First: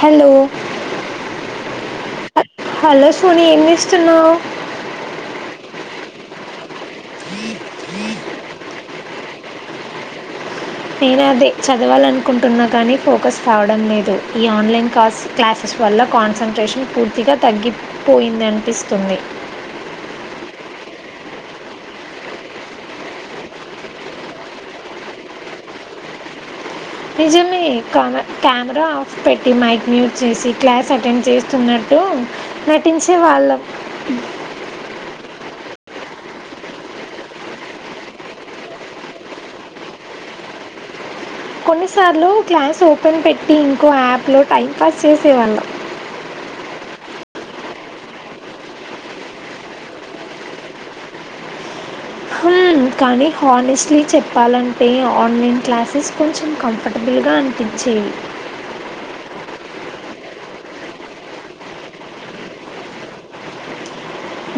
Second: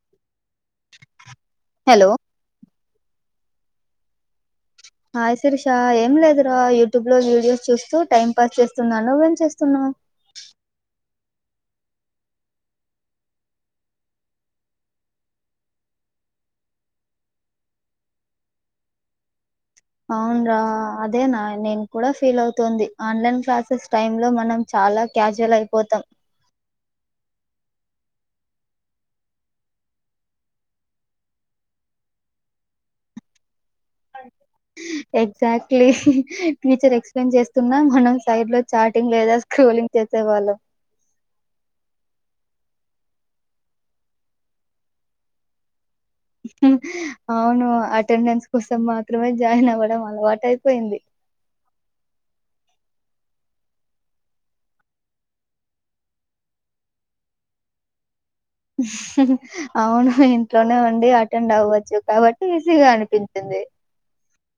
Hello hello hello Soni ఏం చేస్తున్నావ్ hi Sirisha ఏం లేదురా యూట్యూబ్ లో వీడియోస్ చూస్తూ టైం పాస్ చేస్తున్నా నువ్వేం చేస్తున్నావు నేను అదే చదవాలనుకుంటున్నా కానీ ఫోకస్ రావడం లేదు ఈ ఆన్లైన్ కస్ క్లాసెస్ వల్ల కాన్సన్ట్రేషన్ పూర్తిగా తగ్గిపోయిందనిపిస్తుంది అవును రా అదే నా నేను కూడా ఫీల్ అవుతుంది ఆన్లైన్ క్లాసెస్ టైమ్ లో మనం చాలా క్యాజువల్ అయిపోతాం నిజమే కమె కెమెరా ఆఫ్ పెట్టి మైక్ మ్యూట్ చేసి క్లాస్ అటెండ్ చేస్తున్నట్టు నటించే వాళ్ళం ఎగ్జాక్ట్లీ టీచర్ ఎక్స్ప్లెయిన్ చేస్తున్నా మనం సైడ్ లో చాటింగ్ లేదా స్క్రోలింగ్ చేసే వాళ్ళం కొన్నిసార్లు క్లాస్ ఓపెన్ పెట్టి ఇంకో యాప్లో టైం పాస్ చేసేవాళ్ళం అవును అటెండెన్స్ కోసం మాత్రమే జాయిన్ అవ్వడం అలవాటు అయిపోయింది హ్మ్, కానీ హానెస్ట్లీ చెప్పాలంటే ఆన్లైన్ క్లాసెస్ కొంచెం కంఫర్టబుల్గా అనిపించేవి అవును ఇంట్లోనే ఉండి అటెండ్ అవ్వచ్చు కాబట్టి ఈజీగా అనిపించింది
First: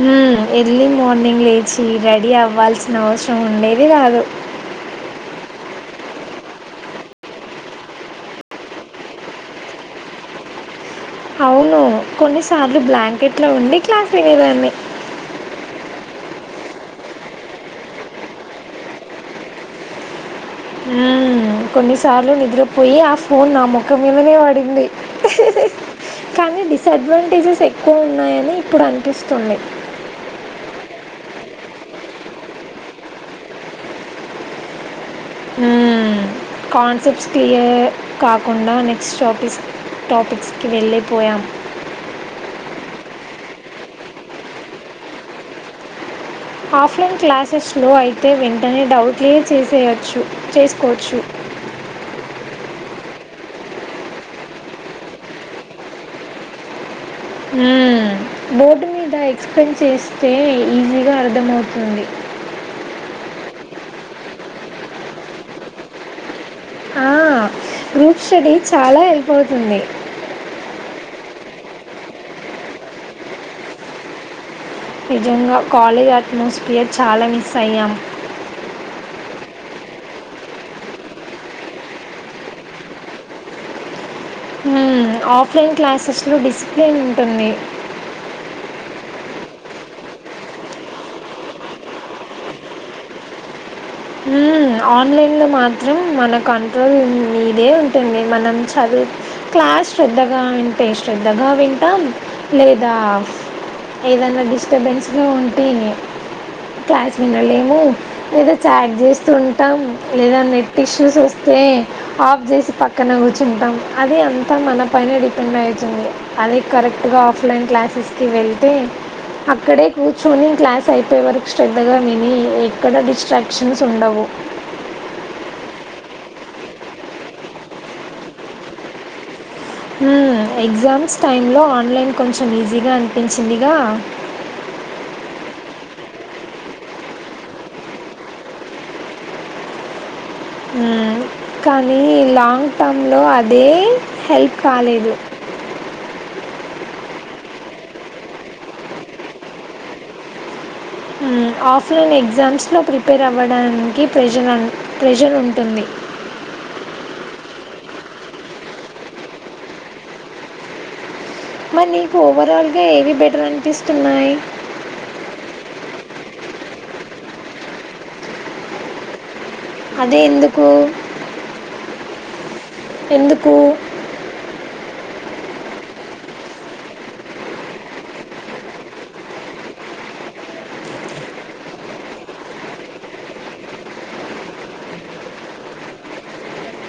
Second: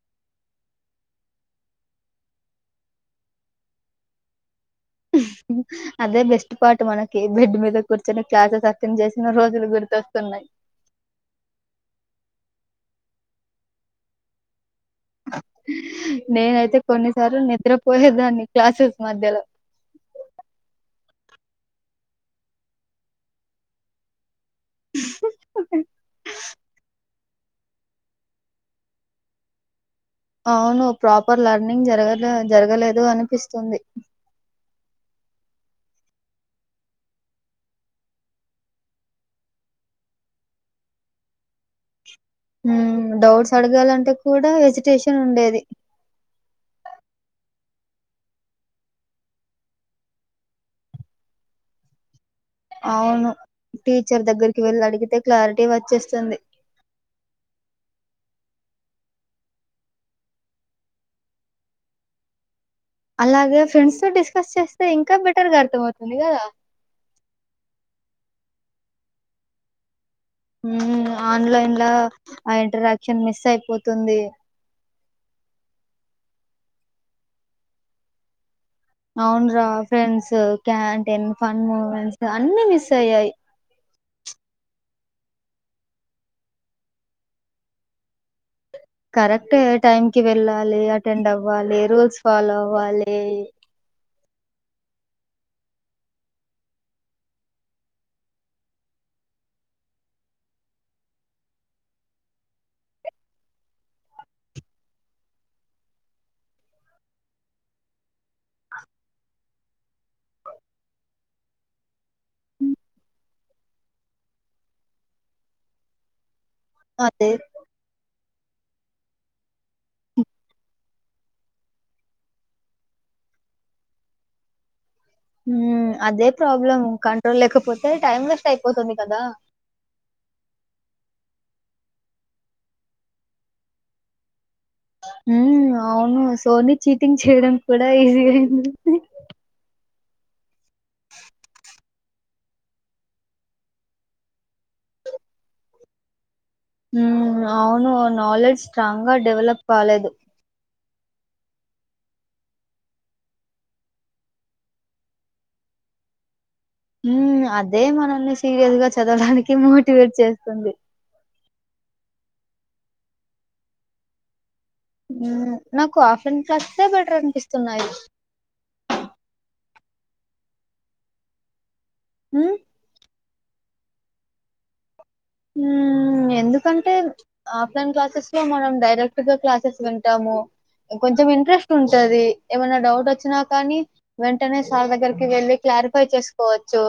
హ్మ్ ఎర్లీ మార్నింగ్ లేచి రెడీ అవ్వాల్సిన అవసరం ఉండేది కాదు అదే బెస్ట్ పార్ట్ మనకి బెడ్ మీద కూర్చొని క్లాసెస్ అటెండ్ చేసిన రోజులు గుర్తొస్తున్నాయి అవును కొన్నిసార్లు బ్లాంకెట్ లో ఉండి క్లాస్ వినేదాన్ని నేనైతే కొన్నిసార్లు నిద్రపోయేదాన్ని క్లాసెస్ మధ్యలో హ్మ్ కొన్నిసార్లు నిద్రపోయి ఆ ఫోన్ నా ముఖం మీదనే పడు తుంది కానీ డిసెడ్వం టేజెస్ ఎక్కువ ఉన్నాయని ఇప్పుడు అనిపిస్తుంది అవును ప్రాపర్ లర్నింగ్ జరగ జరగలేదు అనిపిస్తుంది హూ కాన్సెప్ట్స్ క్లియర్ కాకుండా నెక్స్ట్ టాపిస్ టాపిక్స్కి వెళ్ళిపోయాం డౌట్స్ అడగాలంటే కూడా ఎజిటేషన్ ఉండేది ఆఫ్లైన్ క్లాసెస్లో అయితే వెంటనే డౌట్ క్లియర్ చేసేయచ్చు చేసుకోవచ్చు అవును టీచర్ దగ్గరికి వెళ్ళి అడిగితే క్లారిటీ వచ్చేస్తుంది బోర్డు మీద ఎక్స్ప్లెయిన్ చేస్తే ఈజీగా అర్థమవుతుంది అలాగే ఫ్రెండ్స్ తో డిస్కస్ చేస్తే ఇంకా బెటర్గా అర్థమవుతుంది కదా ఆ గ్రూప్ స్టడీ చాలా హెల్ప్ అవుతుంది ఆన్లైన్ లో ఆ ఇంటరాక్షన్ మిస్ అయిపోతుంది నిజంగా కాలేజ్ అట్మాస్ఫియర్ చాలా మిస్ అయ్యాం అవును రా ఫ్రెండ్స్ క్యాంటీన్ ఫన్ మూమెంట్స్ అన్నీ మిస్ అయ్యాయి ఆఫ్లైన్ క్లాసెస్లో డిసిప్లిన్ ఉంటుంది కరెక్టే టైంకి వెళ్ళాలి అటెండ్ అవ్వాలి రూల్స్ ఫాలో అవ్వాలి ఆన్లైన్లో మాత్రం మన కంట్రోల్ మీదే ఉంటుంది మనం చదువు క్లాస్ శ్రద్ధగా వింటే శ్రద్ధగా వింటాం లేదా ఏదనా డిస్టర్బెన్స్గా ఉంటే క్లాస్ వినలేము స్ట్ చేస్తూ ఉంటాం లేదా నెట్ ఇష్యూస్ వస్త వస్తే ఆఫ్ చేసి పక్కన కూర్చుంటాం అది అంతా మన పనే డిపెండ్ అవుతుంది అదే కరెక్ట్ గా అదే ఆఫ్లైన్ క్లాసెస్కిి వెళ్ళి అ అ ఇక్కడ కూర్చొని క్లాస్ అయిపో వరకు శ్రద్ధగా విని ఎక్కడ డిస్ట్రాక్ట్ ఆప్కన్స్ ఉండవు హ్మ్ అదే ప్రాబ్లం కంట్రోల్ లేకపోతే టైం వెస్ట్ అయిపోతుంది కదా ఎగ్జామ్స్ టైంలో ఆన్లైన్ కొంచెం ఈజీగా అనిపించిందిగా హ్మ్ అవును సోనీ చీటింగ్ చేయడం కూడా ఈజీ అయింది మ్మ్ కానీ లాంగ్ టర్మ్లో అదే హెల్ప్ కాలేదు మ్మ్ అవును నాలెడ్జ్ స్ట్రాంగ్ గా డెవలప్ కాలేదు హ్మ్ ఆఫ్లైన్ ఎగ్జామ్స్లో ప్రిపేర్ అవ్వడానికి ప్రజ ప్రెషర్ ఉంటుంది మ్మ్ అదే మనల్ని సీరియస్ గా చదవడానికి మోటివేట్ చేస్తుంది మరి నీకు ఓవరాల్ గా ఏవి బెటర్ అనిపిస్తున్నాయి మ్మ్ నాకు ఆఫ్లైన్ క్లాసేసే బెటర్ అనిపిస్తున్నాయి అదే ఎందుకు మ్మ్ ఎందుకు మ్మ్ ఎందుకంటే ఆఫ్లైన్ క్లాసెస్ లో మనం డైరెక్ట్గా క్లాసెస్ వింటాము కొంచెం ఇంట్రెస్ట్ ఉంటది ఏమైనా డౌట్ వచ్చినా కానీ వెంటనే సార్ దగ్గరకి వెళ్ళి క్లారిఫై చేసుకోవచ్చు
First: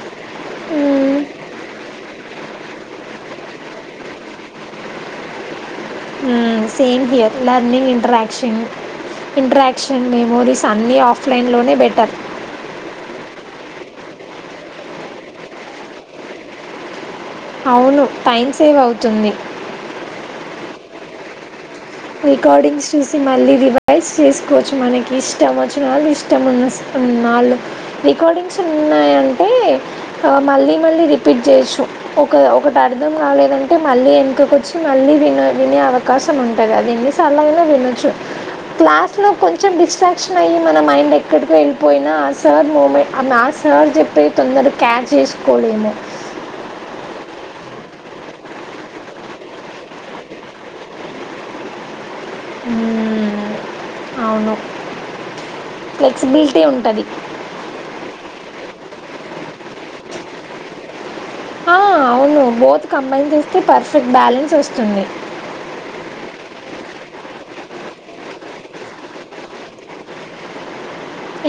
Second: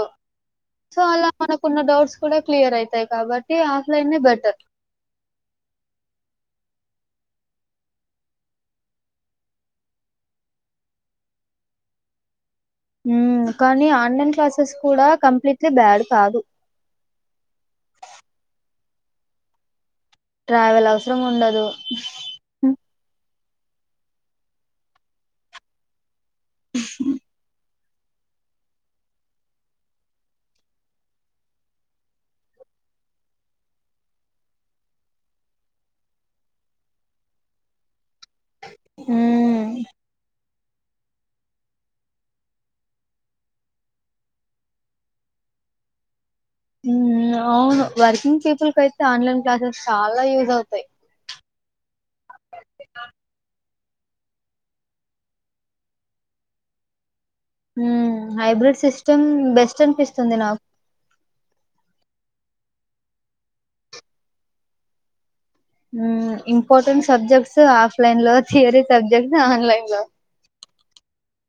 సో హ్మ్. అలా మనకున్న డౌట్స్ కూడా క్లియర్ అయితాయి కాబట్టి ఆఫ్లైనే బెటర్ మ్మ్ same fear learning interaction interaction memories అన్నీ ఆఫ్లైన్లోనే బెటర్ మ్మ్ కానీ ఆన్లైన్ క్లాసెస్ కూడా కంప్లీట్లీ బ్యాడ్ కాదు అవును టైం సేవ్ అవుతుంది ట్రావెల్ అవసరం ఉండదు రికార్డింగ్స్ చూసి మళ్ళీ రివైజ్ చేసుకోవచ్చు మనకి ఇష్టం వచ్చిన వాళ్ళ ఇష్ట ఇష్టం ఉన్న [unintelligible] నాలుగు రికార్డింగ్స్ ఉన్నాయంటే ఆ మళ్ళీ మళ్ళీ రిపీట్ చేయొచ్చు ఒక ఒకటి అర్థం కాలేదంటే మళ్ళీ వెనకకు వచ్చి మళ్ళీ వినా వినే అవకాశం ఉంది కదా ఎన్ని సార్లు అయిన వినచ్చు క్లాస్ లో హ్మ్ కొంచెం డిస్ట్రాక్షన్ అయ్యంది మన మైండ్ ఎక్కడికి వెళ్ళిపోయినా ఆ సార్ మూమెంట్ ఆ మ్యాథ్స్ సార్ చెప్పతే తొందర క్యచ్ చేసుకోలేము అవును వర్కింగ్ పీపుల్ క అయితే ఆన్లైన్ క్లాసెస్ చాలా యూజ్ అవుతాయి హ్మ్ అవును ఫ్లెక్సిబిలిటీ ఉంటది హ్మ్ హైబ్రిడ్ సిస్టమ్ బెస్ట్ అనిపిస్తుంది నాకు ఆ అవును బోత్ కంబైన్ చేస్తే పర్ఫెక్ట్ బ్యాలెన్స్ వస్తుంది హ్మ్ ఇంపార్టెంట్ సబ్జెక్ట్స్ ఆఫ్లైన్ లో థియరీ సబ్జెక్ట్స్ ఆన్లైన్ లో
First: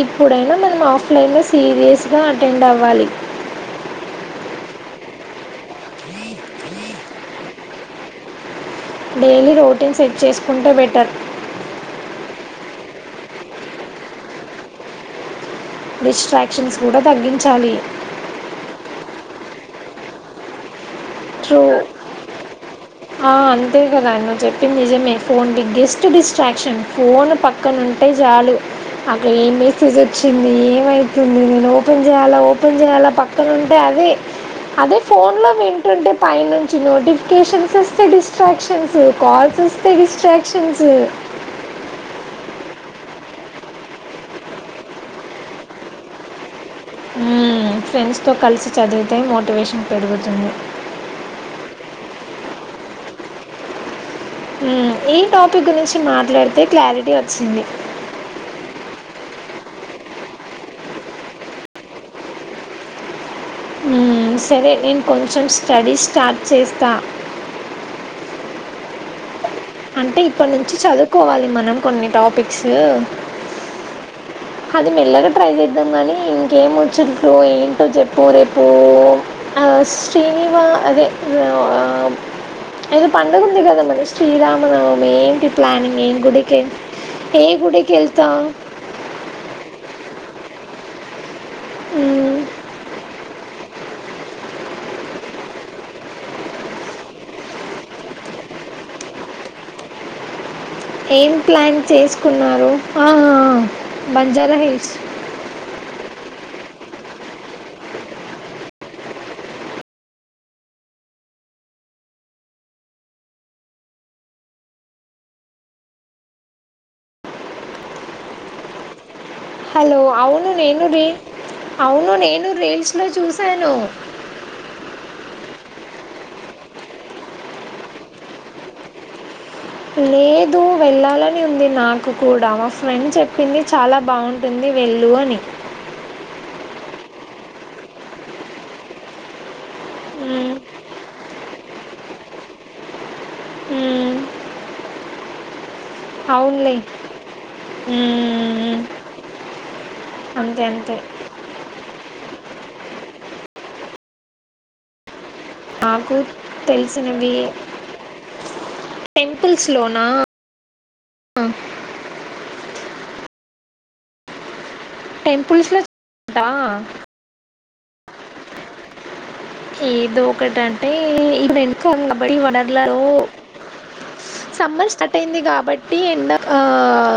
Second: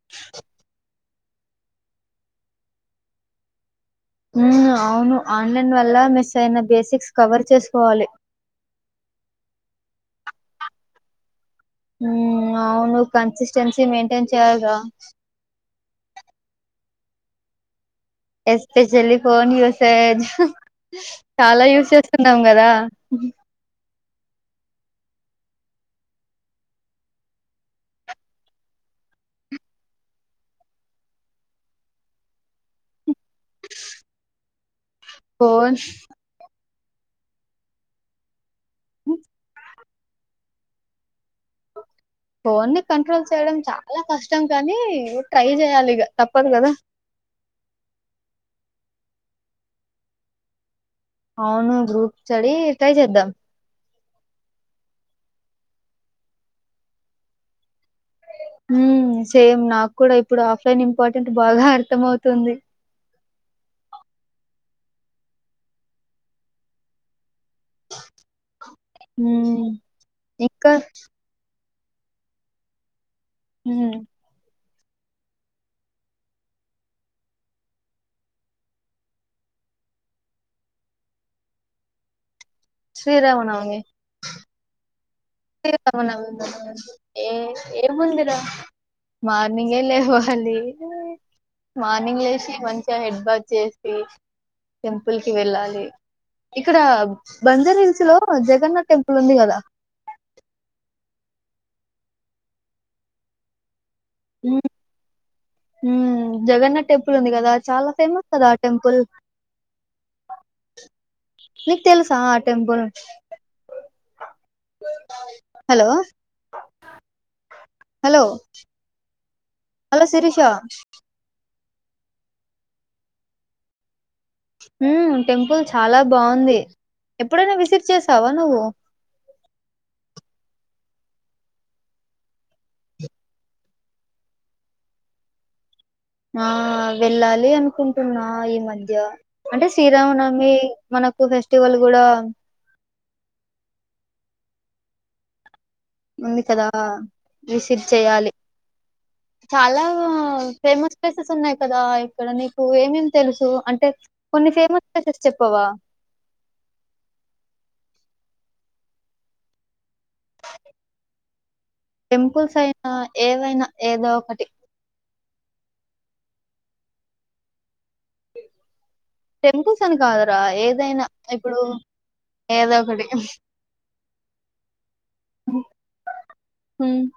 ఇప్పుడైనా మనం ఆఫ్లైన్లో సీరియస్గా అటెండ్ అవ్వాలి హ్మ్ అవును ఆన్లైన్ వల్ల మిస్ అయిన బేసిక్స్ కవర్ చేసుకోవాలి. డైలీ రొటీన్ సెట్ చేసుకుంటే బెటర్ హ్మ్ అవును కన్సిస్టెన్సీ మెయింటైన్ చేయాలి రా డిస్ట్రాక్షన్స్ కూడా తగ్గించాలి ఎస్పీషయల్లీ ఫోన్ యూజ్ చేయొద్దు ట్రూ చాలా యూస్ చేస్తున్నాం కదా ఆ! అంతే కదా నువ్వు చెప్పింది నిజమే ఫోన్ బిగ్గెస్ట్ డిస్ట్రాక్షన్ ఫోన్ పక్కన ఉంటే చాలు అక్కడ ఏం మెసేజ్ వచ్చింది ఏమయితుంది నేను ఓపెన్ చేయాలా ఓపెన్ చేయాలా పక్కన ఉంటే అదే అదే ఫోన్ లో విం పై నుంచి నోటిఫికేషన్స్ వస్తే డిస్ట్రాక్షన్స్ కాల్స్ వస్తే డిస్ట్రాక్షన్స్ ఫోన్ ని కంట్రోల్ చేయడం చాలా కష్టం కానీ ట్రై చేయాలి ఇగ తప్పదు కదా హ్మ్ ఫ్రెండ్స్ తో కలిసి చదివితే మోటివేషన్ పెరుగుతుంది. అవును గ్రూప్ స్టడీ ట్రై చేద్దాం హ్మ్ ఈ టాపిక్ గురించి మాట్లాడితే క్లారిటీ వచ్చింది. హ్మ్ సేమ్ నాకు కూడా ఇప్పుడు ఆఫ్లైన్ ఇంపార్టెంట్ బాగా అర్థం అవుతుంది. హ్మ్ సరే నేను కొంచెం స్టడీ స్టార్ట్ చేస్తా. హ్మ్ అంటే ఇప్పటి నుంచి చదువుకోవాలి మనం కొన్ని టాపిక్సు హ్మ్ అది మెల్లగా ట్రై చేద్దాం కానీ ఇంకేం వచ్చు నీకు ఏంటో చెప్పు రేపు ఆ శ్రీనివా అదే ఆ ఏదో పండగ ఉంది శ్రీరామనవమి కదా మరి శ్రీరామనవు ఏంటి ప్లానింగ్ ఏం శ్రీరామనవమి గుడికీ ఏ గుడికెళతావ్ నీవే లేవాలి లే మార్నింగ్ మ్మ్. లేసి మంచిగా హెడ్ బాత్ చేసి టెంపుల్ కి వెళ్ళాలి ఇక్కడ బంజారా హిల్స్ లో జగన్నాథ్ టెంపుల్ ఉంది గదా ఏం ప్లాన్ చేసుకున్నారు ఆ ఆ బంజారాహిల్స్ పుల్ ఉంది కదా చాలా ఫేమస్ కదా ఆ టెంపుల్ నీకు తెలుసా ఆ టెంపుల్ హలో హలో హలో అవును నేను రీ అవును నేను రీల్స్ లో చూసాను హ్మ్ టెంపుల్ చాలా బావుంది ఎప్పుడైనా విజిట్ చేసావా నువ్వు లేదు వెళ్ళాలని ఉంది నాకు కూడా మా ఫ్రెండ్ చెప్పింది చాలా బావుంటుంది వెళ్ళు అని ఆ వెళ్ళాలి అనుకుంటున్నా ఈ మధ్య అంటే శ్రీరామనమి మ్మ్, మనకు ఫెస్టివల్ కూడా హ్ ఉంది కదా విజిట్ చేయాలి. మ్మ్, చాలా అంతే ఫేమస్ అంతే ప్లేసెస్ ఉన్నాయి కదా ఇక్కడ నీకు ఏమేం తెలుసు అంటే కొన్ని ఫేమస్ ప్లేసెస్ చెప్పవా నాకు తెలిసినవి టెంపుల్స్ లోన్ నా ఆ పుల్స్ అయినా ఏదైనా ఏదో ఒకటి. టెంపుల్స్ లో ఆ టెంపుల్స్ అని ఏదో కాదురా ఒకటి అంటే ఏదైనా ఇప్పుడు [inaudible] ఏదో వనర్లలో ఒకటి సమ్మర్ స్టార్ట్ అయింది కాబట్టి ఎండకు ఆ ఉమ్,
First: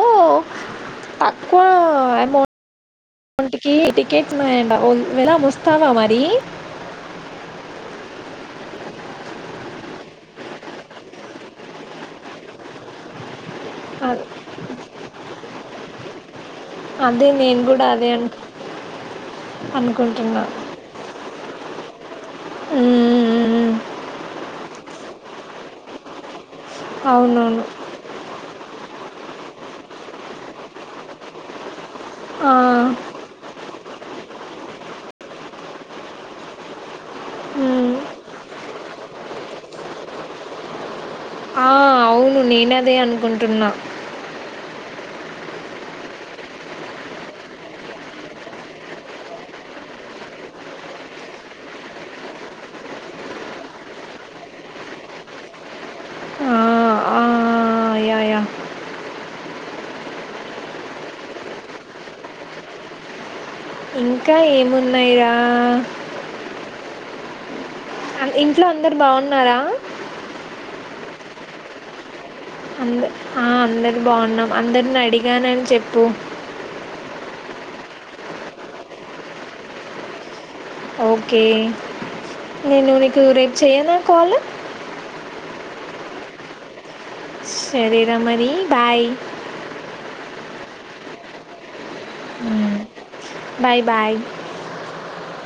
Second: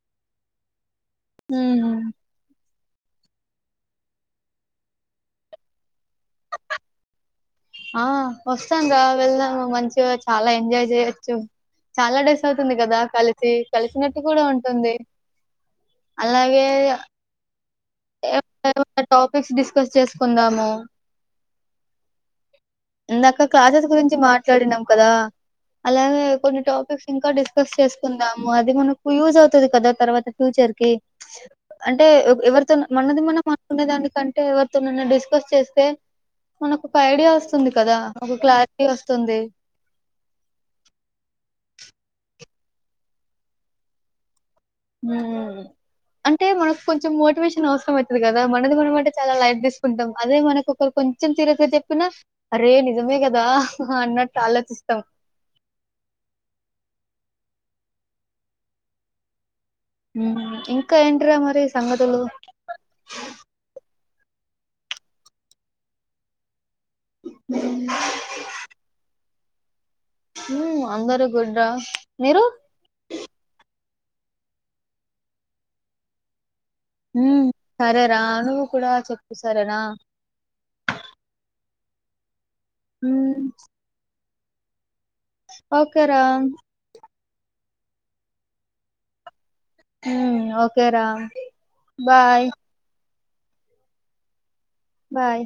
ఓ, తక్కువ ఉమ్. ఎమౌంట్ ఒంటికి టికెట్స్ ఉన్నాయంట వెళ్దాం వస్తావా మరి. ఆ వస్తానురా వెళ్దాము. మంచిగా చాలా ఎంజాయ్ చేయచ్చు. చాలా డేస్ అవుతుంది కదా కలిసి కలిసినట్టు కూడా ఉంటుంది, అలాగే అదే నేను కూ ఎ [inaudible] టాపిక్స్ డిస్కస్ అనుకుంటున్నా చేసుకుందాము. ఇందాక మ్మ్. క్లాసెస్ గురించి మా మాట్లాడినం కదా అలానే కొన్ని టాపిక్స్ ఇంకా అవునవును డిస్కస్ చేసుకుందాము అది మనం యూస్ అవుతది కదా తర్వాత ఫ్యూచర్కి అంటే ఆ, ఎఎవరు మనది మనం అనుకునే దానికంటే ఎవరితోనన్నా డిస్కస్ చేస్తే మనకు ఒక ఐడియా వస్తుంది మ్మ్. కదా ఒక క్లారిటీ వస్తుంది. ఆ, అవును నేను అదే అనుకుంటున్నా. హ్ అంటే మనకు కొంచెం మోటివేషన్ అవసరం అయితది కదా, మనది మనం అంటే చాలా లైట్ తీసుకుంటాం. అదే మనకు ఒకలు కొంచెం సీరియస్ గా చెప్పినా అరే నిజమే కదా అన్నట్టు ఆలోచిస్తాం. ఆ, ఆ, యా యా హ్ ఇంకా ఏంట్రా మరి సంగతులు. ఇంకా ఏమున్నయిరా. హ్ ఇంట్లో అందరు బావున్నారా? హు అందరు గుడ్ రా. మీరు? అంద ఆ అందరు బావున్నాం. అందరిని అడిగానని చెప్పు. ఉ సరేరా. నువ్వు కూడా చెప్పు సరేనా. ఓకే నేను నీకు ఉమ్, రేపు చెయనా కాల్. ఓకేరా. సరే రా మరి బాయ్. హ్మ్ ఓకే రా బాయ్. మ్మ్. Bye bye. బాయ్.